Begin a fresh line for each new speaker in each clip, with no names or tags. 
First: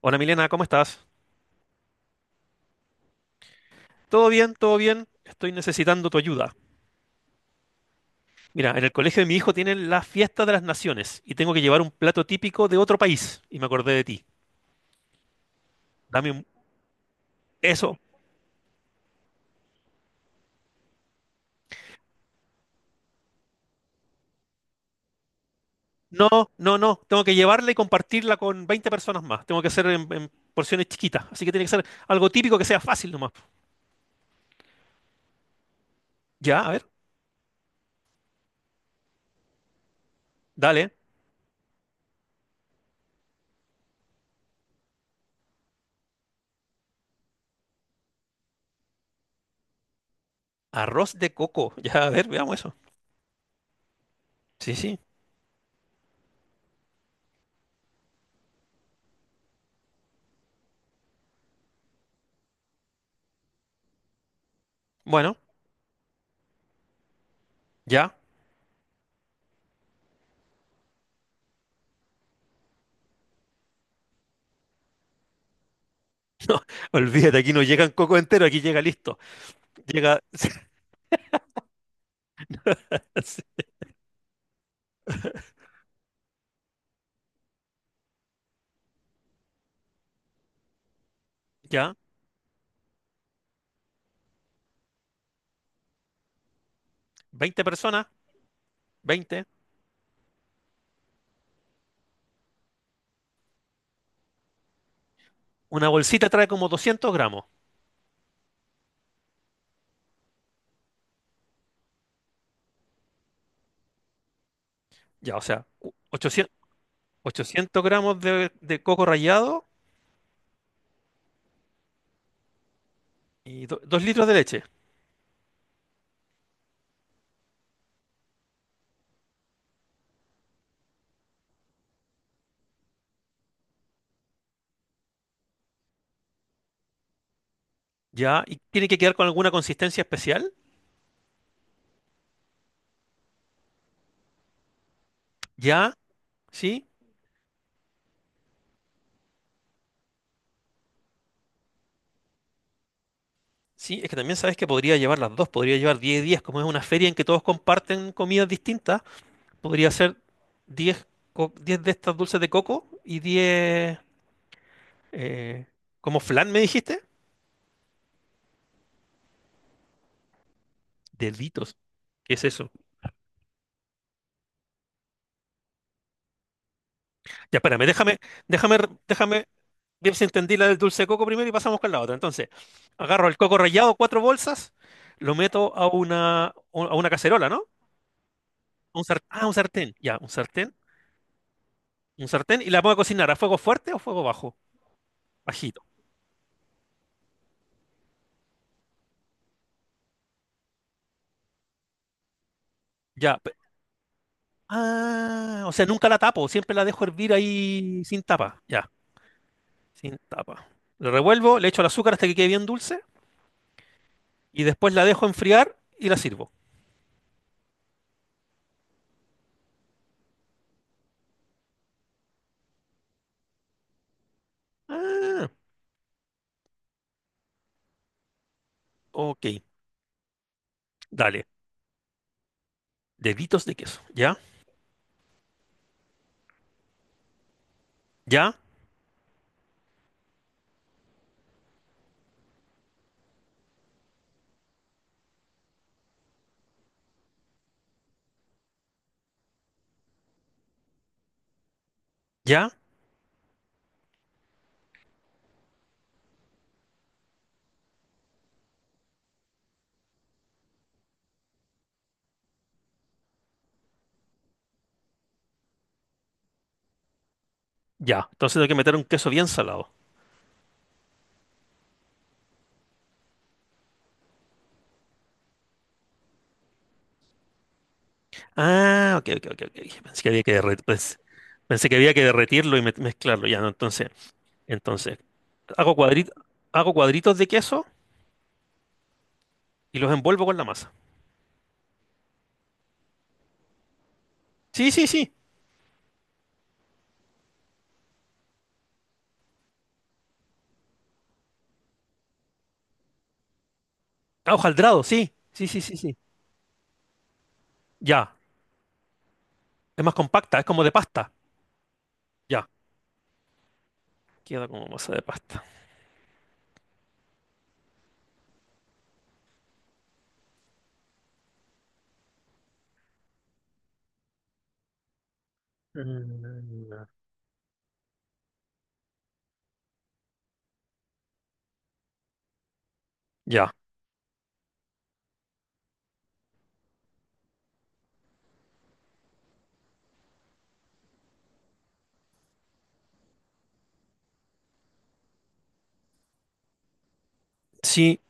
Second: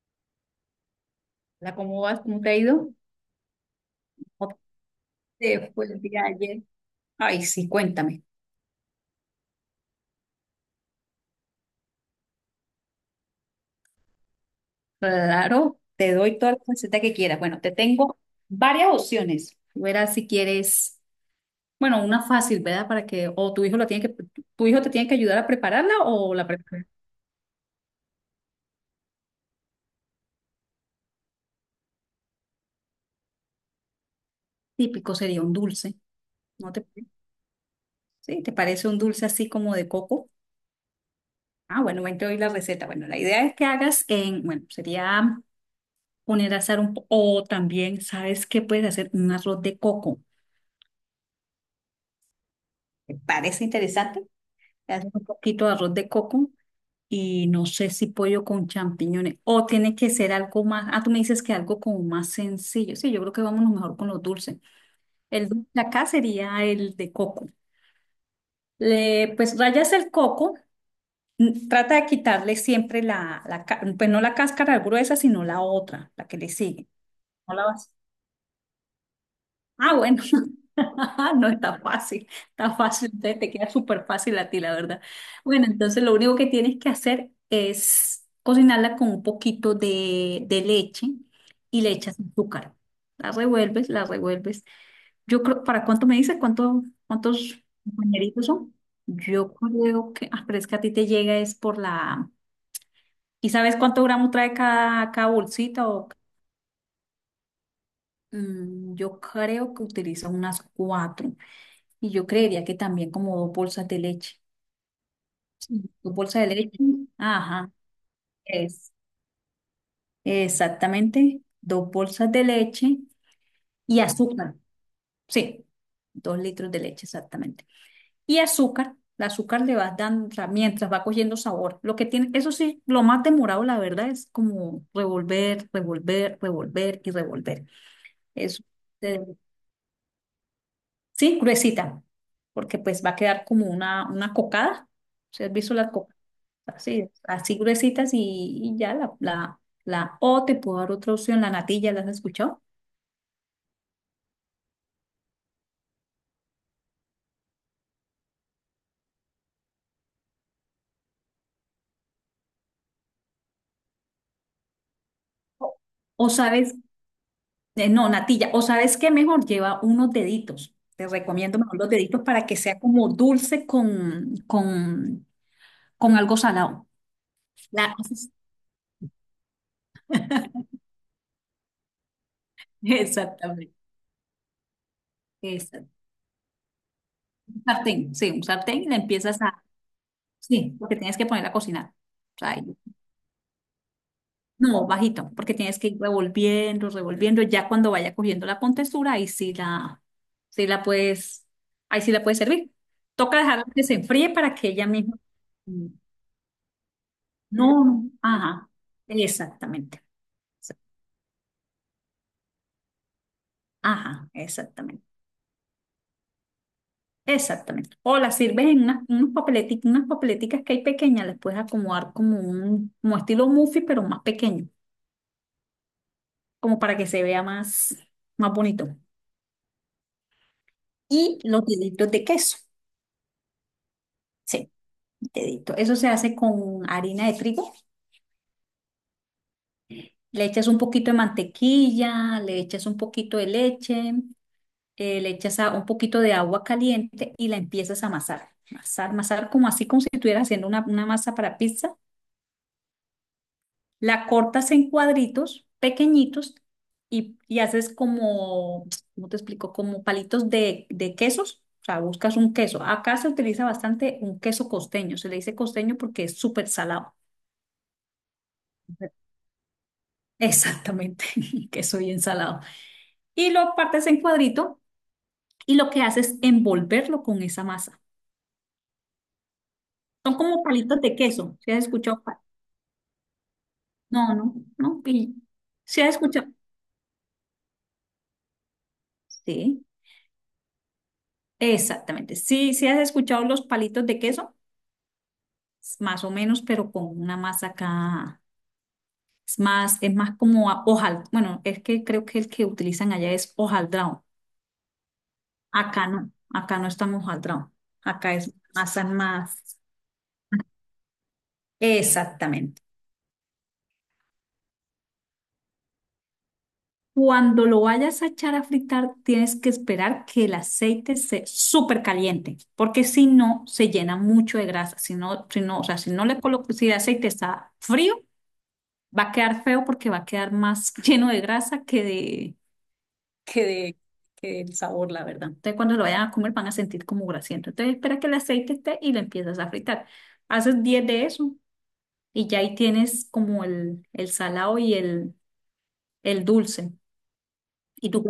Hola Milena, ¿cómo estás?
Hola, ¿cómo vas? ¿Cómo te ha ido?
¿Todo bien?
¿Cómo
¿Todo bien? Estoy
te fue el
necesitando tu
día
ayuda.
ayer? Ay, sí, cuéntame.
Mira, en el colegio de mi hijo tienen la fiesta de las naciones y tengo que llevar un plato típico de otro país y me acordé de ti.
Claro, te
Dame
doy
un...
toda la receta que quieras. Bueno, te
Eso.
tengo varias opciones. Tú verás si quieres, bueno, una fácil, ¿verdad? Para que, o tu hijo te tiene que ayudar a prepararla
No,
o la
no,
prepara.
no. Tengo que llevarla y compartirla con 20 personas más. Tengo que hacer en porciones chiquitas. Así que tiene que ser algo típico que sea fácil nomás.
Típico sería un dulce.
Ya, a
¿No
ver.
te, sí, te parece un dulce así como de coco?
Dale.
Ah, bueno, ven, te doy la receta. Bueno, la idea es que hagas en, bueno, sería poner a hacer o también, ¿sabes qué puedes hacer? Un arroz de coco.
Arroz de coco. Ya, a ver, veamos eso.
¿Te parece interesante?
Sí,
Le
sí.
haces un poquito de arroz de coco y no sé si pollo con champiñones o tiene que ser algo más. Ah, tú me dices que algo como más sencillo. Sí, yo creo que vámonos mejor con los dulces.
Bueno,
El dulce de acá sería el de coco.
ya.
Pues rayas el coco, trata de quitarle siempre la pues no la cáscara gruesa, sino la otra, la que le sigue.
Olvídate, aquí
No
no
la
llegan
vas
coco entero, aquí llega listo.
Ah,
Llega...
bueno, no está fácil, está fácil, te queda súper fácil a ti, la verdad. Bueno, entonces lo único que tienes que hacer es cocinarla con un poquito de leche y le
Ya.
echas azúcar. La revuelves, la revuelves. Yo creo, ¿para cuánto me dices? ¿Cuánto,
20
cuántos
personas.
compañeritos son?
20.
Yo creo que, pero es que a ti te llega es por la... ¿Y sabes cuánto gramos trae cada bolsita?
Una bolsita trae como 200 gramos.
Yo creo que utilizas unas cuatro. Y yo creería que también como dos bolsas de leche.
Ya, o sea,
Sí. Dos bolsas
ochocientos,
de leche. Ajá,
800 gramos de
es.
coco rallado
Exactamente, dos bolsas de leche
y
y
2 litros de
azúcar.
leche.
Sí, dos litros de leche, exactamente. Y azúcar, el azúcar le vas dando, o sea, mientras va cogiendo sabor. Lo que tiene, eso sí, lo más demorado, la verdad, es como revolver, revolver, revolver y revolver.
Ya, y
Eso,
tiene que quedar
eh,
con alguna consistencia especial.
sí, gruesita, porque pues va a quedar como una cocada. ¿Se has visto la
Ya,
cocada?
sí,
Así es, así gruesitas y ya la, la, la o te puedo dar otra opción, la natilla, ¿las has escuchado?
sí, es que también sabes que podría llevar las dos, podría llevar 10 días, como es una feria en que todos comparten comidas distintas, podría ser 10, 10 de estas dulces de coco y 10, eh,
O
como
o
flan, me
sabes,
dijiste,
no, natilla, o sabes que mejor lleva unos deditos. Te recomiendo
deditos.
mejor los deditos
¿Qué es
para que
eso?
sea como dulce con algo salado.
Ya, espérame,
La,
déjame, déjame, déjame. Bien, si entendí la del dulce de coco primero y pasamos con la otra. Entonces, agarro el coco
Exactamente,
rallado, cuatro bolsas, lo meto
exacto.
a una cacerola,
Un
¿no?
sartén, sí, un sartén,
A un un sartén, ya,
sí, porque tienes que poner a cocinar.
un
O sea,
sartén, y la pongo a cocinar a fuego fuerte o fuego bajo,
no, bajito, porque tienes
bajito.
que ir revolviendo, revolviendo. Ya cuando vaya cogiendo la contextura, sí la puedes, ahí sí la puedes servir.
Ya.
Toca dejarla que se enfríe para que ella misma.
Ah, o sea,
Mm,
nunca la tapo, siempre la dejo hervir
no,
ahí
no,
sin tapa,
ajá,
ya,
exactamente.
sin tapa. Lo revuelvo, le echo el azúcar hasta que quede bien dulce
Ajá,
y después la
exactamente.
dejo enfriar y la sirvo.
Exactamente. O las sirves en unas, unas papeleticas que hay pequeñas, les puedes acomodar como un como estilo muffin, pero más pequeño,
Ah,
como para que se vea más bonito.
ok,
Y
dale,
los deditos de queso.
deditos de queso, ya,
Sí. Dedito. Eso se hace con harina de trigo.
ya,
Le echas un poquito de mantequilla, le echas un poquito de leche, le echas un poquito de agua caliente y la empiezas a amasar. Amasar, amasar como así, como si estuvieras haciendo una masa para pizza.
ya.
La cortas en cuadritos pequeñitos y haces como, ¿cómo te explico? Como palitos de quesos. O sea, buscas un queso. Acá se utiliza bastante un queso costeño. Se le dice costeño porque es súper salado.
Ya, entonces tengo que meter un queso bien salado.
Exactamente, queso bien salado. Y lo partes en cuadrito y lo que haces es envolverlo con esa masa.
Ah, ok, ok, ok, ok. Pensé que
Son
había que
como
derre-
palitos de
pues,
queso. ¿Si has
pensé que había
escuchado?
que derretirlo y mezclarlo. Ya, no, entonces,
No, no, no.
entonces, hago
¿Si has
cuadritos,
escuchado?
hago cuadritos de queso
Sí,
y los envuelvo con la masa.
exactamente. Sí, sí has escuchado los palitos de queso,
Sí, sí, sí.
más o menos, pero con una masa acá. Es más como hojal. Bueno, es que creo que el que utilizan allá es hojaldrado.
Ah, hojaldrado, sí. Sí, sí, sí, sí.
Acá no estamos hojaldrado. Acá
Ya.
es masa más.
Es más compacta, es como de pasta. Ya.
Exactamente.
Queda como masa de pasta.
Cuando lo vayas a echar a fritar, tienes que esperar que el aceite se súper caliente, porque si no, se llena mucho de grasa. Si no, si no, o sea, si no le colocas, si el
Mm.
aceite está frío, va a quedar feo porque va a quedar más lleno de grasa que
Ya.
de, que del sabor, la verdad. Entonces, cuando lo vayan a comer, van a sentir como grasiento. Entonces, espera que el aceite esté y lo empiezas a fritar. Haces 10 de eso y ya ahí tienes como el salado y el dulce. Y
Sí,
tú,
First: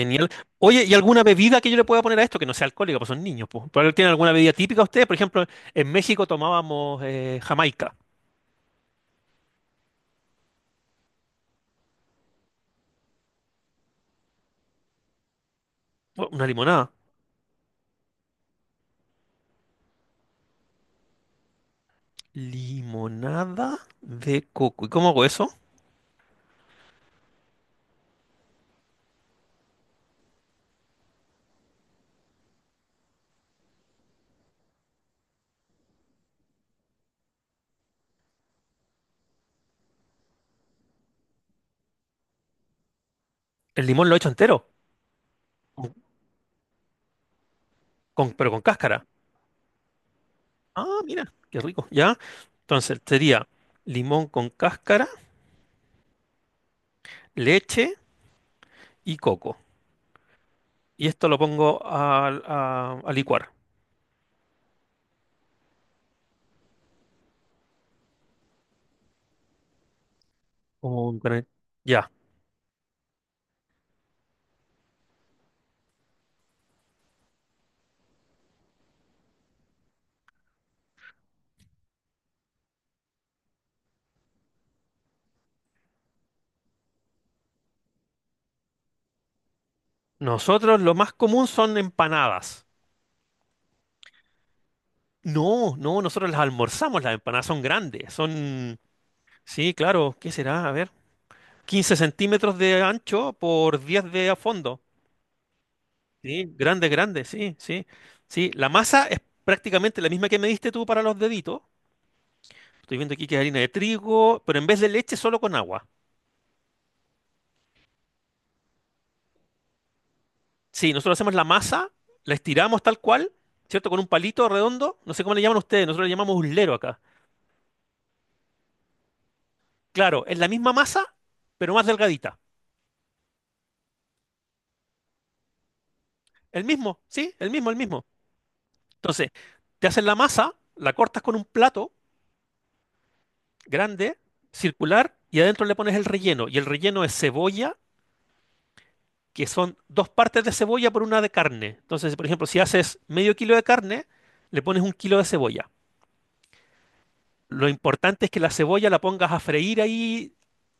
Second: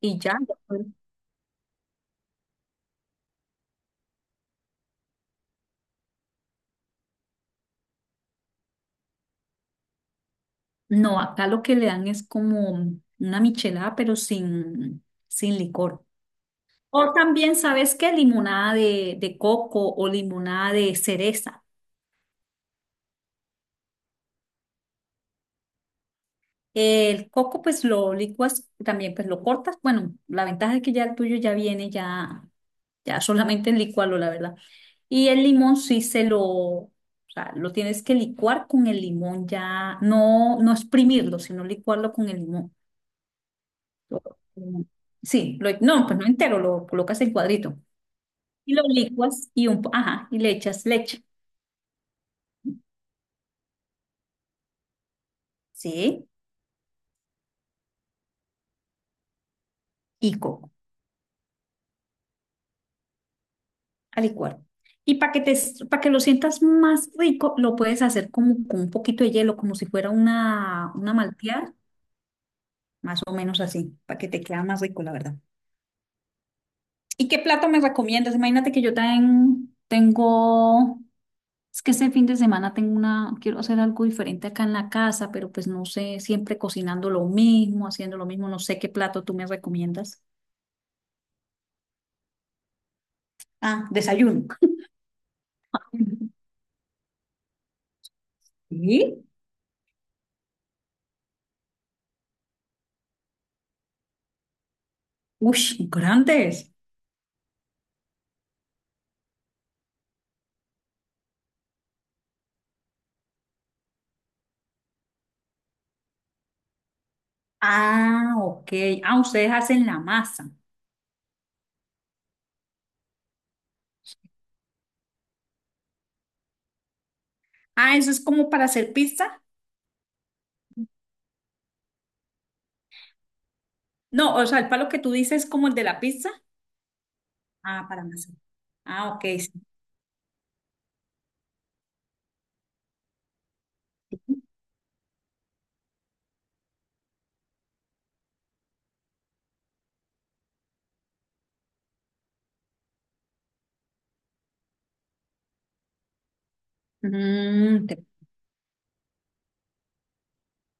y ya.
Oye, ¿y alguna bebida que yo le pueda poner a esto que no sea alcohólica, pues son niños, pues? ¿Pero tienen alguna bebida típica ustedes? Por ejemplo, en México tomábamos Jamaica.
No, acá lo que le dan es como una michelada, pero sin licor.
Una limonada.
O también, ¿sabes qué? Limonada de coco o limonada de cereza.
Limonada de coco. ¿Y cómo hago eso?
El coco, pues lo licuas, también pues lo cortas. Bueno, la ventaja es que ya el tuyo ya viene, ya solamente licuarlo, la verdad. Y el limón sí se lo, o sea, lo tienes que licuar con el limón ya, no, no exprimirlo, sino licuarlo con el limón.
El limón lo he hecho
Lo-
entero,
Sí,
con-
no, pues no entero, lo colocas en cuadrito.
pero con
Y lo
cáscara.
licuas y ajá, y le echas
Ah,
leche,
mira, qué rico. ¿Ya? Entonces, sería limón con cáscara,
¿sí?
leche y coco.
Y coco
Y esto lo pongo a licuar.
a licuar. Y para que lo sientas más rico, lo puedes hacer como con un poquito de hielo, como si fuera una,
Como
una
un gran-
malteada,
Ya.
más o menos así, para que te quede más rico, la verdad. ¿Y qué plato me recomiendas? Imagínate que yo también tengo, es que este fin de semana tengo una, quiero hacer algo diferente acá en la casa, pero pues no sé, siempre cocinando lo mismo, haciendo lo mismo, no sé qué plato tú me recomiendas.
Nosotros lo más común son empanadas.
Ah, desayuno.
No, no, nosotros las almorzamos, las empanadas son grandes, son,
¿Y?
sí, claro, ¿qué será? A ver, 15 centímetros de ancho por 10 de a fondo.
Uy,
Sí,
grandes.
grande, grande, sí, sí. Sí, la masa es prácticamente la misma que me diste tú para los deditos. Estoy viendo aquí que es harina de trigo, pero en vez de leche solo con agua.
Ah, ok. Ah, ustedes hacen la masa.
Sí, nosotros hacemos la masa, la estiramos tal cual, ¿cierto? Con un palito redondo, no sé cómo le llaman ustedes, nosotros le llamamos uslero acá.
Ah, eso es como para hacer pizza.
Claro, es la misma masa, pero más delgadita.
No, o sea, el palo que tú dices es como el de la pizza.
El mismo, sí, el mismo, el
Ah, para
mismo.
masa. Ah, ok,
Entonces,
sí.
te haces la masa, la cortas con un plato grande, circular, y adentro le pones el relleno. Y el relleno es cebolla, que son dos partes de cebolla por una de carne. Entonces, por ejemplo, si haces medio kilo de carne, le pones un kilo de cebolla. Lo
Mm, te-
importante es que la cebolla la pongas a freír ahí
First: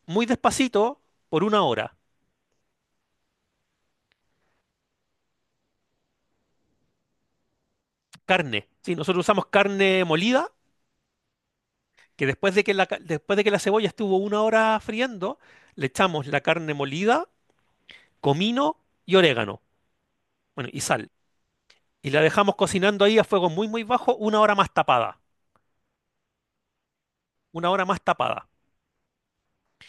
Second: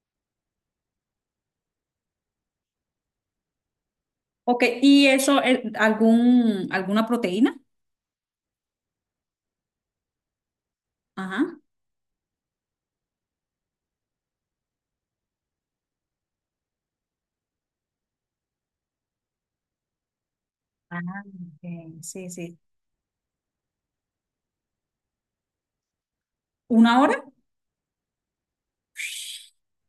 muy despacito por una hora.
ok, ¿y eso, alguna proteína?
Carne. Sí, nosotros usamos carne molida,
Ajá.
que después de que después de que la cebolla estuvo una hora friendo, le echamos la carne molida, comino y orégano. Bueno, y
Ah,
sal.
ok,
Y la
sí,
dejamos
sí.
cocinando ahí a fuego muy, muy bajo, una hora más tapada.
¿Una hora?
Una hora más tapada.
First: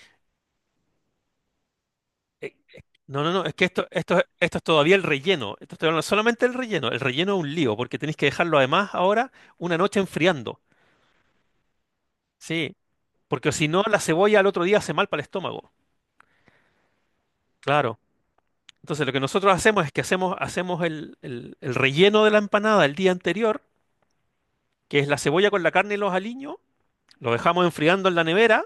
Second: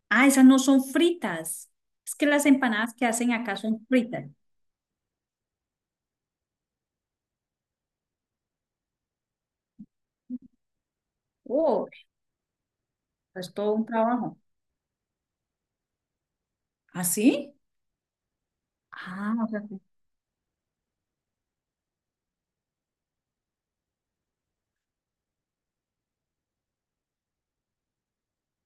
Ah, esas no son fritas. Es que las empanadas que
No, no,
hacen
no, es
acá
que
son
esto,
fritas.
es todavía el relleno. Esto estoy hablando solamente el relleno. El relleno es un lío, porque tenéis que dejarlo además ahora una noche enfriando.
Oh,
Sí, porque
es
si
todo
no,
un
la
trabajo.
cebolla al otro día hace mal para el estómago.
¿Ah, sí?
Claro. Entonces, lo que
Ah,
nosotros
ok.
hacemos es que hacemos el relleno de la empanada el día anterior, que es la cebolla con la carne y los aliños. Lo dejamos enfriando en la nevera.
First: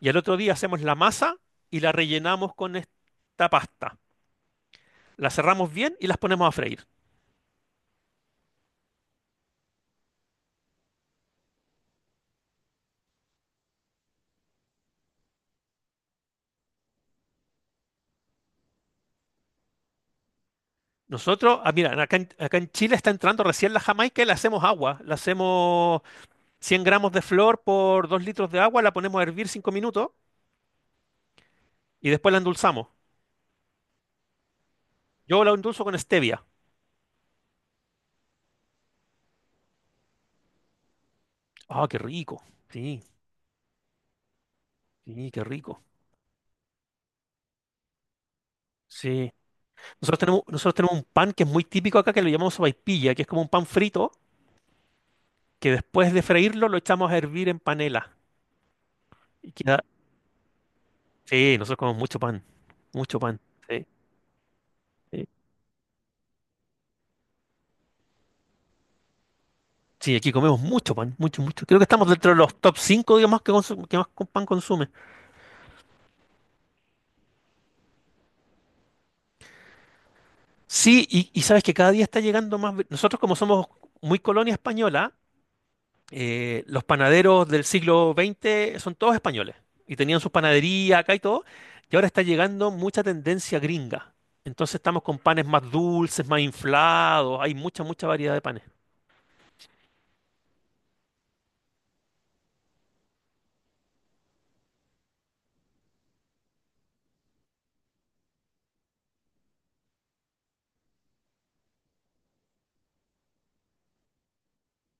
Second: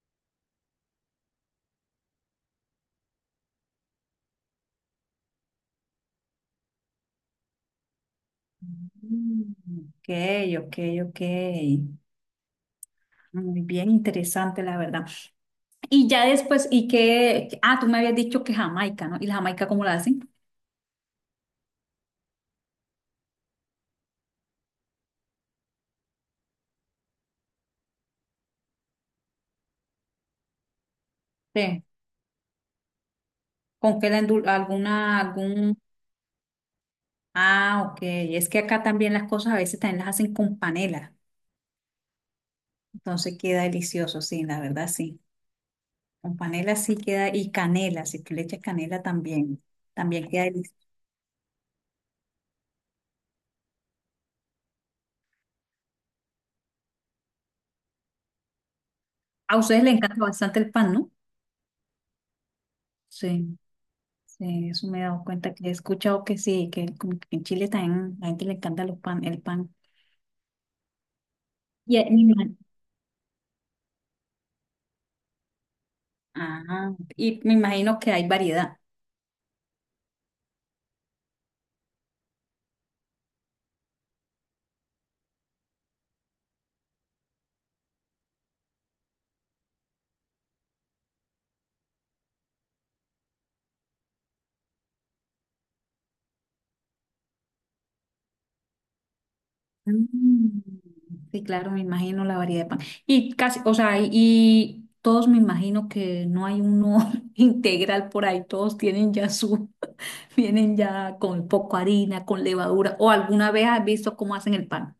Y al otro día hacemos la masa y la rellenamos con esta pasta. La cerramos bien y las ponemos a freír.
Mm, ok, ok, ok. Muy bien, interesante, la verdad. Y ya después, ¿y qué? Ah, tú me habías dicho que Jamaica, ¿no? ¿Y la Jamaica cómo la hacen?
Nosotros, ah, mira, acá en Chile está entrando recién la jamaica y la hacemos agua. La hacemos 100 gramos de flor por 2 litros de agua, la ponemos a hervir 5 minutos
Sí.
y después la endulzamos.
¿Con qué la endul- alguna,
Yo la
algún?
endulzo con stevia.
Ah, ok. Es que acá también las cosas a veces también las hacen con panela.
Ah, qué rico. Sí,
Entonces queda delicioso, sí, la verdad, sí.
sí, qué rico.
Con panela sí queda, y canela, si tú le echas canela
Sí.
también,
Nosotros
también
tenemos,
queda
nosotros
delicioso.
tenemos un pan que es muy típico acá, que lo llamamos sopaipilla, que es como un pan frito, que después de freírlo lo echamos a hervir en panela.
A ustedes les encanta bastante el pan, ¿no?
Sí, nosotros comemos mucho pan, mucho pan.
Sí.
Sí,
Sí, eso me he dado
sí.
cuenta que he escuchado que sí, que como que en Chile también la gente le encanta los pan, el pan.
Sí, aquí comemos mucho pan, mucho, mucho. Creo que
Y,
estamos
me
dentro de los
imagino,
top 5, digamos, que más con pan consume.
y me imagino que hay variedad.
Sí, y sabes que cada día está llegando más. Nosotros como somos muy colonia española, los panaderos del siglo XX son todos españoles y tenían sus panaderías acá y todo, y ahora está llegando mucha tendencia gringa. Entonces estamos con panes más dulces, más inflados, hay mucha, mucha variedad de panes.
Mm. Sí, claro, me imagino la variedad de pan. Y casi, o sea, y todos me imagino que no hay uno integral por ahí, todos tienen ya su, vienen ya con poco harina, con levadura, o alguna vez has visto cómo hacen el pan,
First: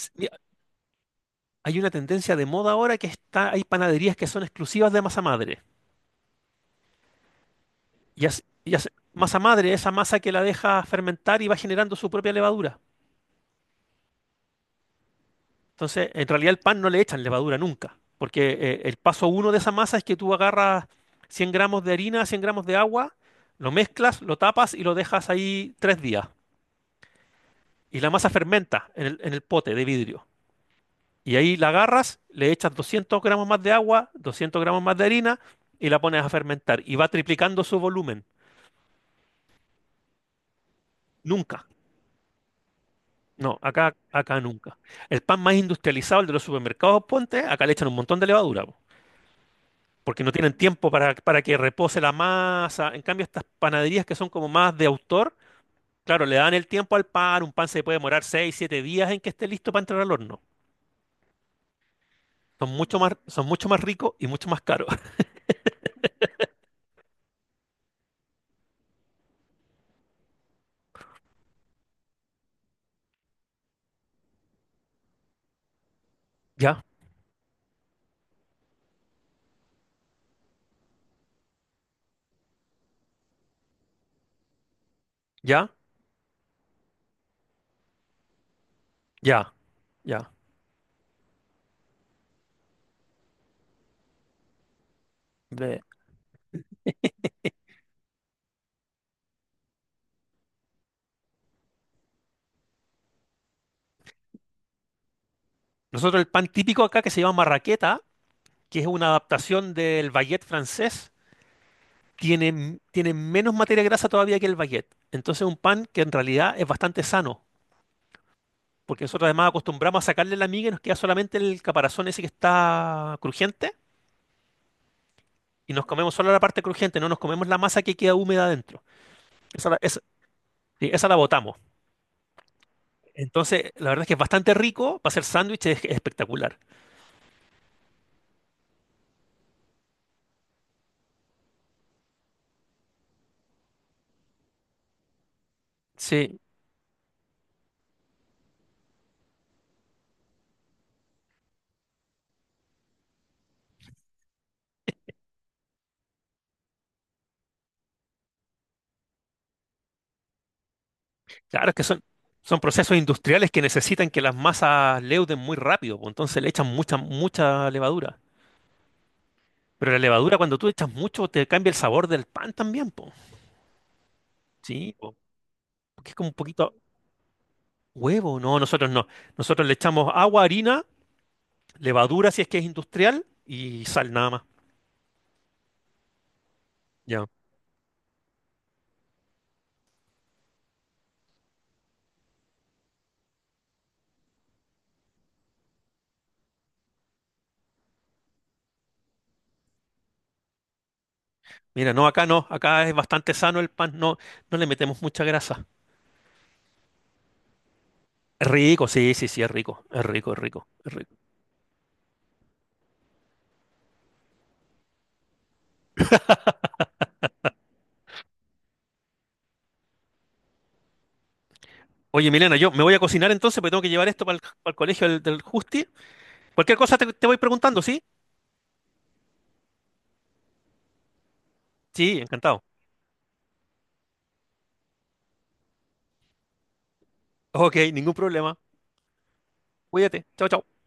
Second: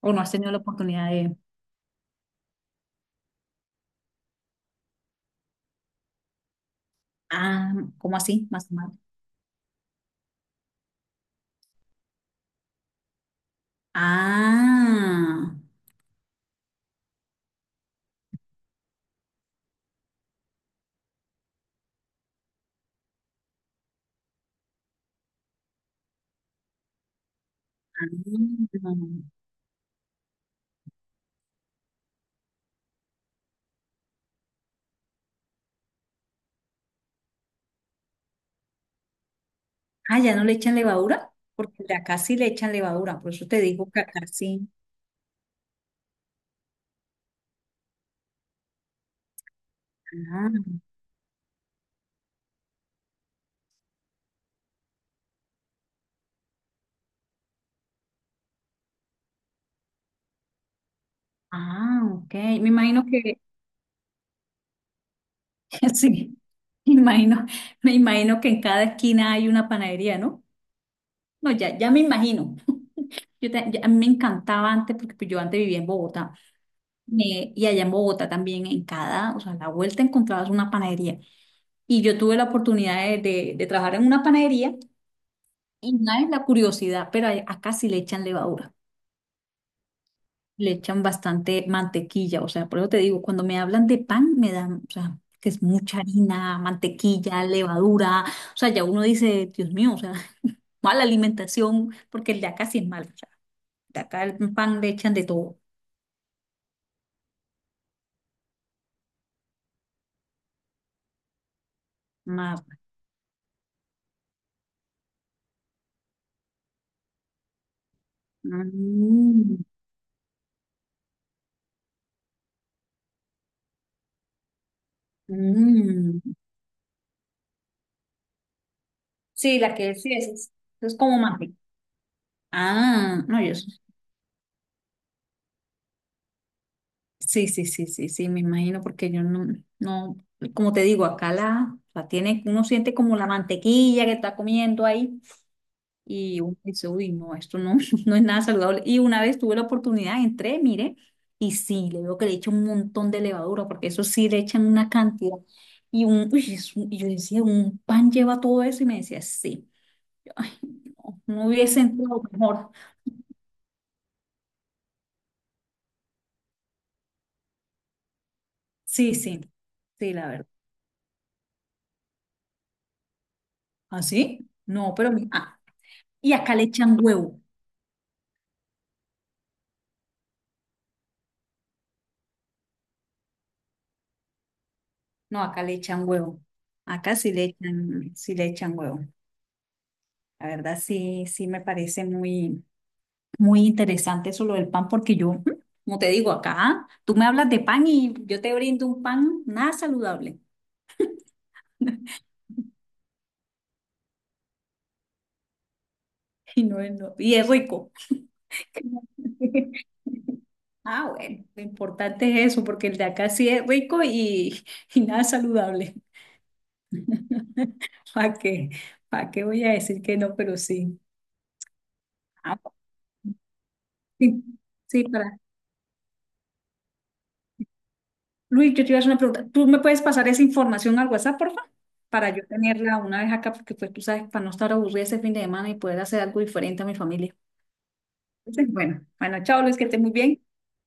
o no has tenido la oportunidad de,
Hay una tendencia de moda ahora que está, hay panaderías que son exclusivas de masa madre.
ah, ¿cómo
Y hace-
así? Más
y
o
hace-
menos.
masa madre, esa masa que la deja fermentar y va generando su propia levadura.
Ah.
Entonces, en realidad el pan no le echan levadura nunca, porque el paso uno de esa masa es que tú agarras 100 gramos de harina, 100 gramos de agua, lo mezclas, lo tapas y lo dejas ahí 3 días. Y la masa fermenta en el pote de vidrio. Y ahí la agarras, le echas 200 gramos más de agua, 200 gramos más de harina y la pones a fermentar. Y va triplicando su volumen.
Ah, ya no le echan levadura,
Nunca.
porque el de acá sí le echan levadura, por eso
No,
te
acá,
digo que acá
acá
sí.
nunca. El pan más industrializado, el de los supermercados, ponte, acá le echan un montón de levadura, po, porque no
Ah,
tienen tiempo para que repose la masa. En cambio, estas panaderías que son como más de autor, claro, le dan el tiempo al pan, un pan se puede demorar 6 7 días en que esté listo para entrar al horno.
ah, ok.
Son
Me
mucho
imagino
más,
que,
son mucho más ricos y mucho más caros.
sí, me imagino, me imagino que en cada esquina hay una panadería, ¿no? No, ya me imagino. A mí me encantaba antes, porque pues, yo antes vivía en Bogotá,
Ya,
y allá en Bogotá también, en cada, o sea, a la vuelta encontrabas una panadería. Y yo tuve la oportunidad de trabajar en una panadería,
ya,
y nada es la curiosidad, pero acá sí le echan levadura.
ya, ya.
Le echan bastante mantequilla, o sea, por eso te digo, cuando me hablan de pan, me dan, o sea, que es
De-
mucha harina, mantequilla, levadura, o sea, ya uno dice, Dios mío, o sea, mala alimentación, porque el de acá sí es malo, o sea, de acá el pan le echan de todo,
Nosotros el pan típico acá que se llama marraqueta, que es una adaptación del baguette francés, tiene,
más.
m- tiene menos materia grasa todavía que el baguette. Entonces un pan que en realidad es bastante sano, porque nosotros además
Mm,
acostumbramos a sacarle la miga y nos queda solamente el caparazón ese que está crujiente y nos comemos
mm.
solo la parte crujiente, no nos comemos la masa que queda húmeda adentro.
Sí,
Esa
la
la,
que
esa,
sí es, es,
sí,
es
esa la
como
botamos.
mantequilla. Ah, no, yo
Entonces, la verdad es que es bastante rico para hacer sándwich, es espectacular.
sí, sí, sí, sí, sí, sí, me imagino, porque yo no, no, como te digo, acá la tiene, uno siente como la mantequilla que está comiendo ahí. Y
Sí,
uno dice, uy, no, esto no, no es nada saludable. Y una vez tuve la oportunidad, entré, mire, y sí, le veo que le echan un montón de levadura, porque eso sí le echan una cantidad. Y, un, uy, es y yo decía, ¿un pan lleva todo eso? Y me decía, sí. Ay, no, no
claro, es
hubiese
que son,
entrado
son
mejor.
procesos industriales que necesitan que las masas leuden muy rápido, pues, entonces le echan mucha, mucha levadura.
Sí, sí,
Pero la
sí, la
levadura,
verdad.
cuando tú echas mucho, te cambia el sabor del pan también, po.
¿Ah, sí?
Sí,
No, pero...
po,
mi- ah,
porque es como
y
un
acá le
poquito
echan huevo.
huevo. No, nosotros no. Nosotros le echamos agua, harina, levadura si es que es industrial y sal nada más.
No, acá le echan huevo. Acá
Ya.
sí le echan huevo. La verdad, sí, sí me parece muy... Muy interesante eso lo del pan, porque yo, como te digo, acá tú me hablas de pan y yo te brindo un pan nada saludable.
Mira, no, acá no. Acá es bastante sano el pan. No, no le metemos mucha grasa.
Y no es, y es rico.
Rico, sí, sí, sí, es rico. Es rico, es rico, es
Ah,
rico.
bueno, lo importante es eso, porque el de acá sí es rico y, y nada saludable. ¿Para qué? ¿Para qué voy a decir que no? Pero sí.
Oye, Milena,
Ah,
yo me voy a cocinar entonces porque tengo que llevar esto para
sí, sí,
colegio del,
para
del Justi. Cualquier cosa te voy preguntando, ¿sí?
Luis, yo te iba a hacer una pregunta. ¿Tú me puedes pasar esa información al WhatsApp, por favor?
Sí,
Para yo
encantado.
tenerla una vez acá, porque pues tú sabes, para no estar aburrida ese fin de semana y poder hacer algo diferente a mi familia.
Ok, ningún problema.
Entonces, bueno, chao Luis, que estés muy
Cuídate.
bien.
Chao, chao.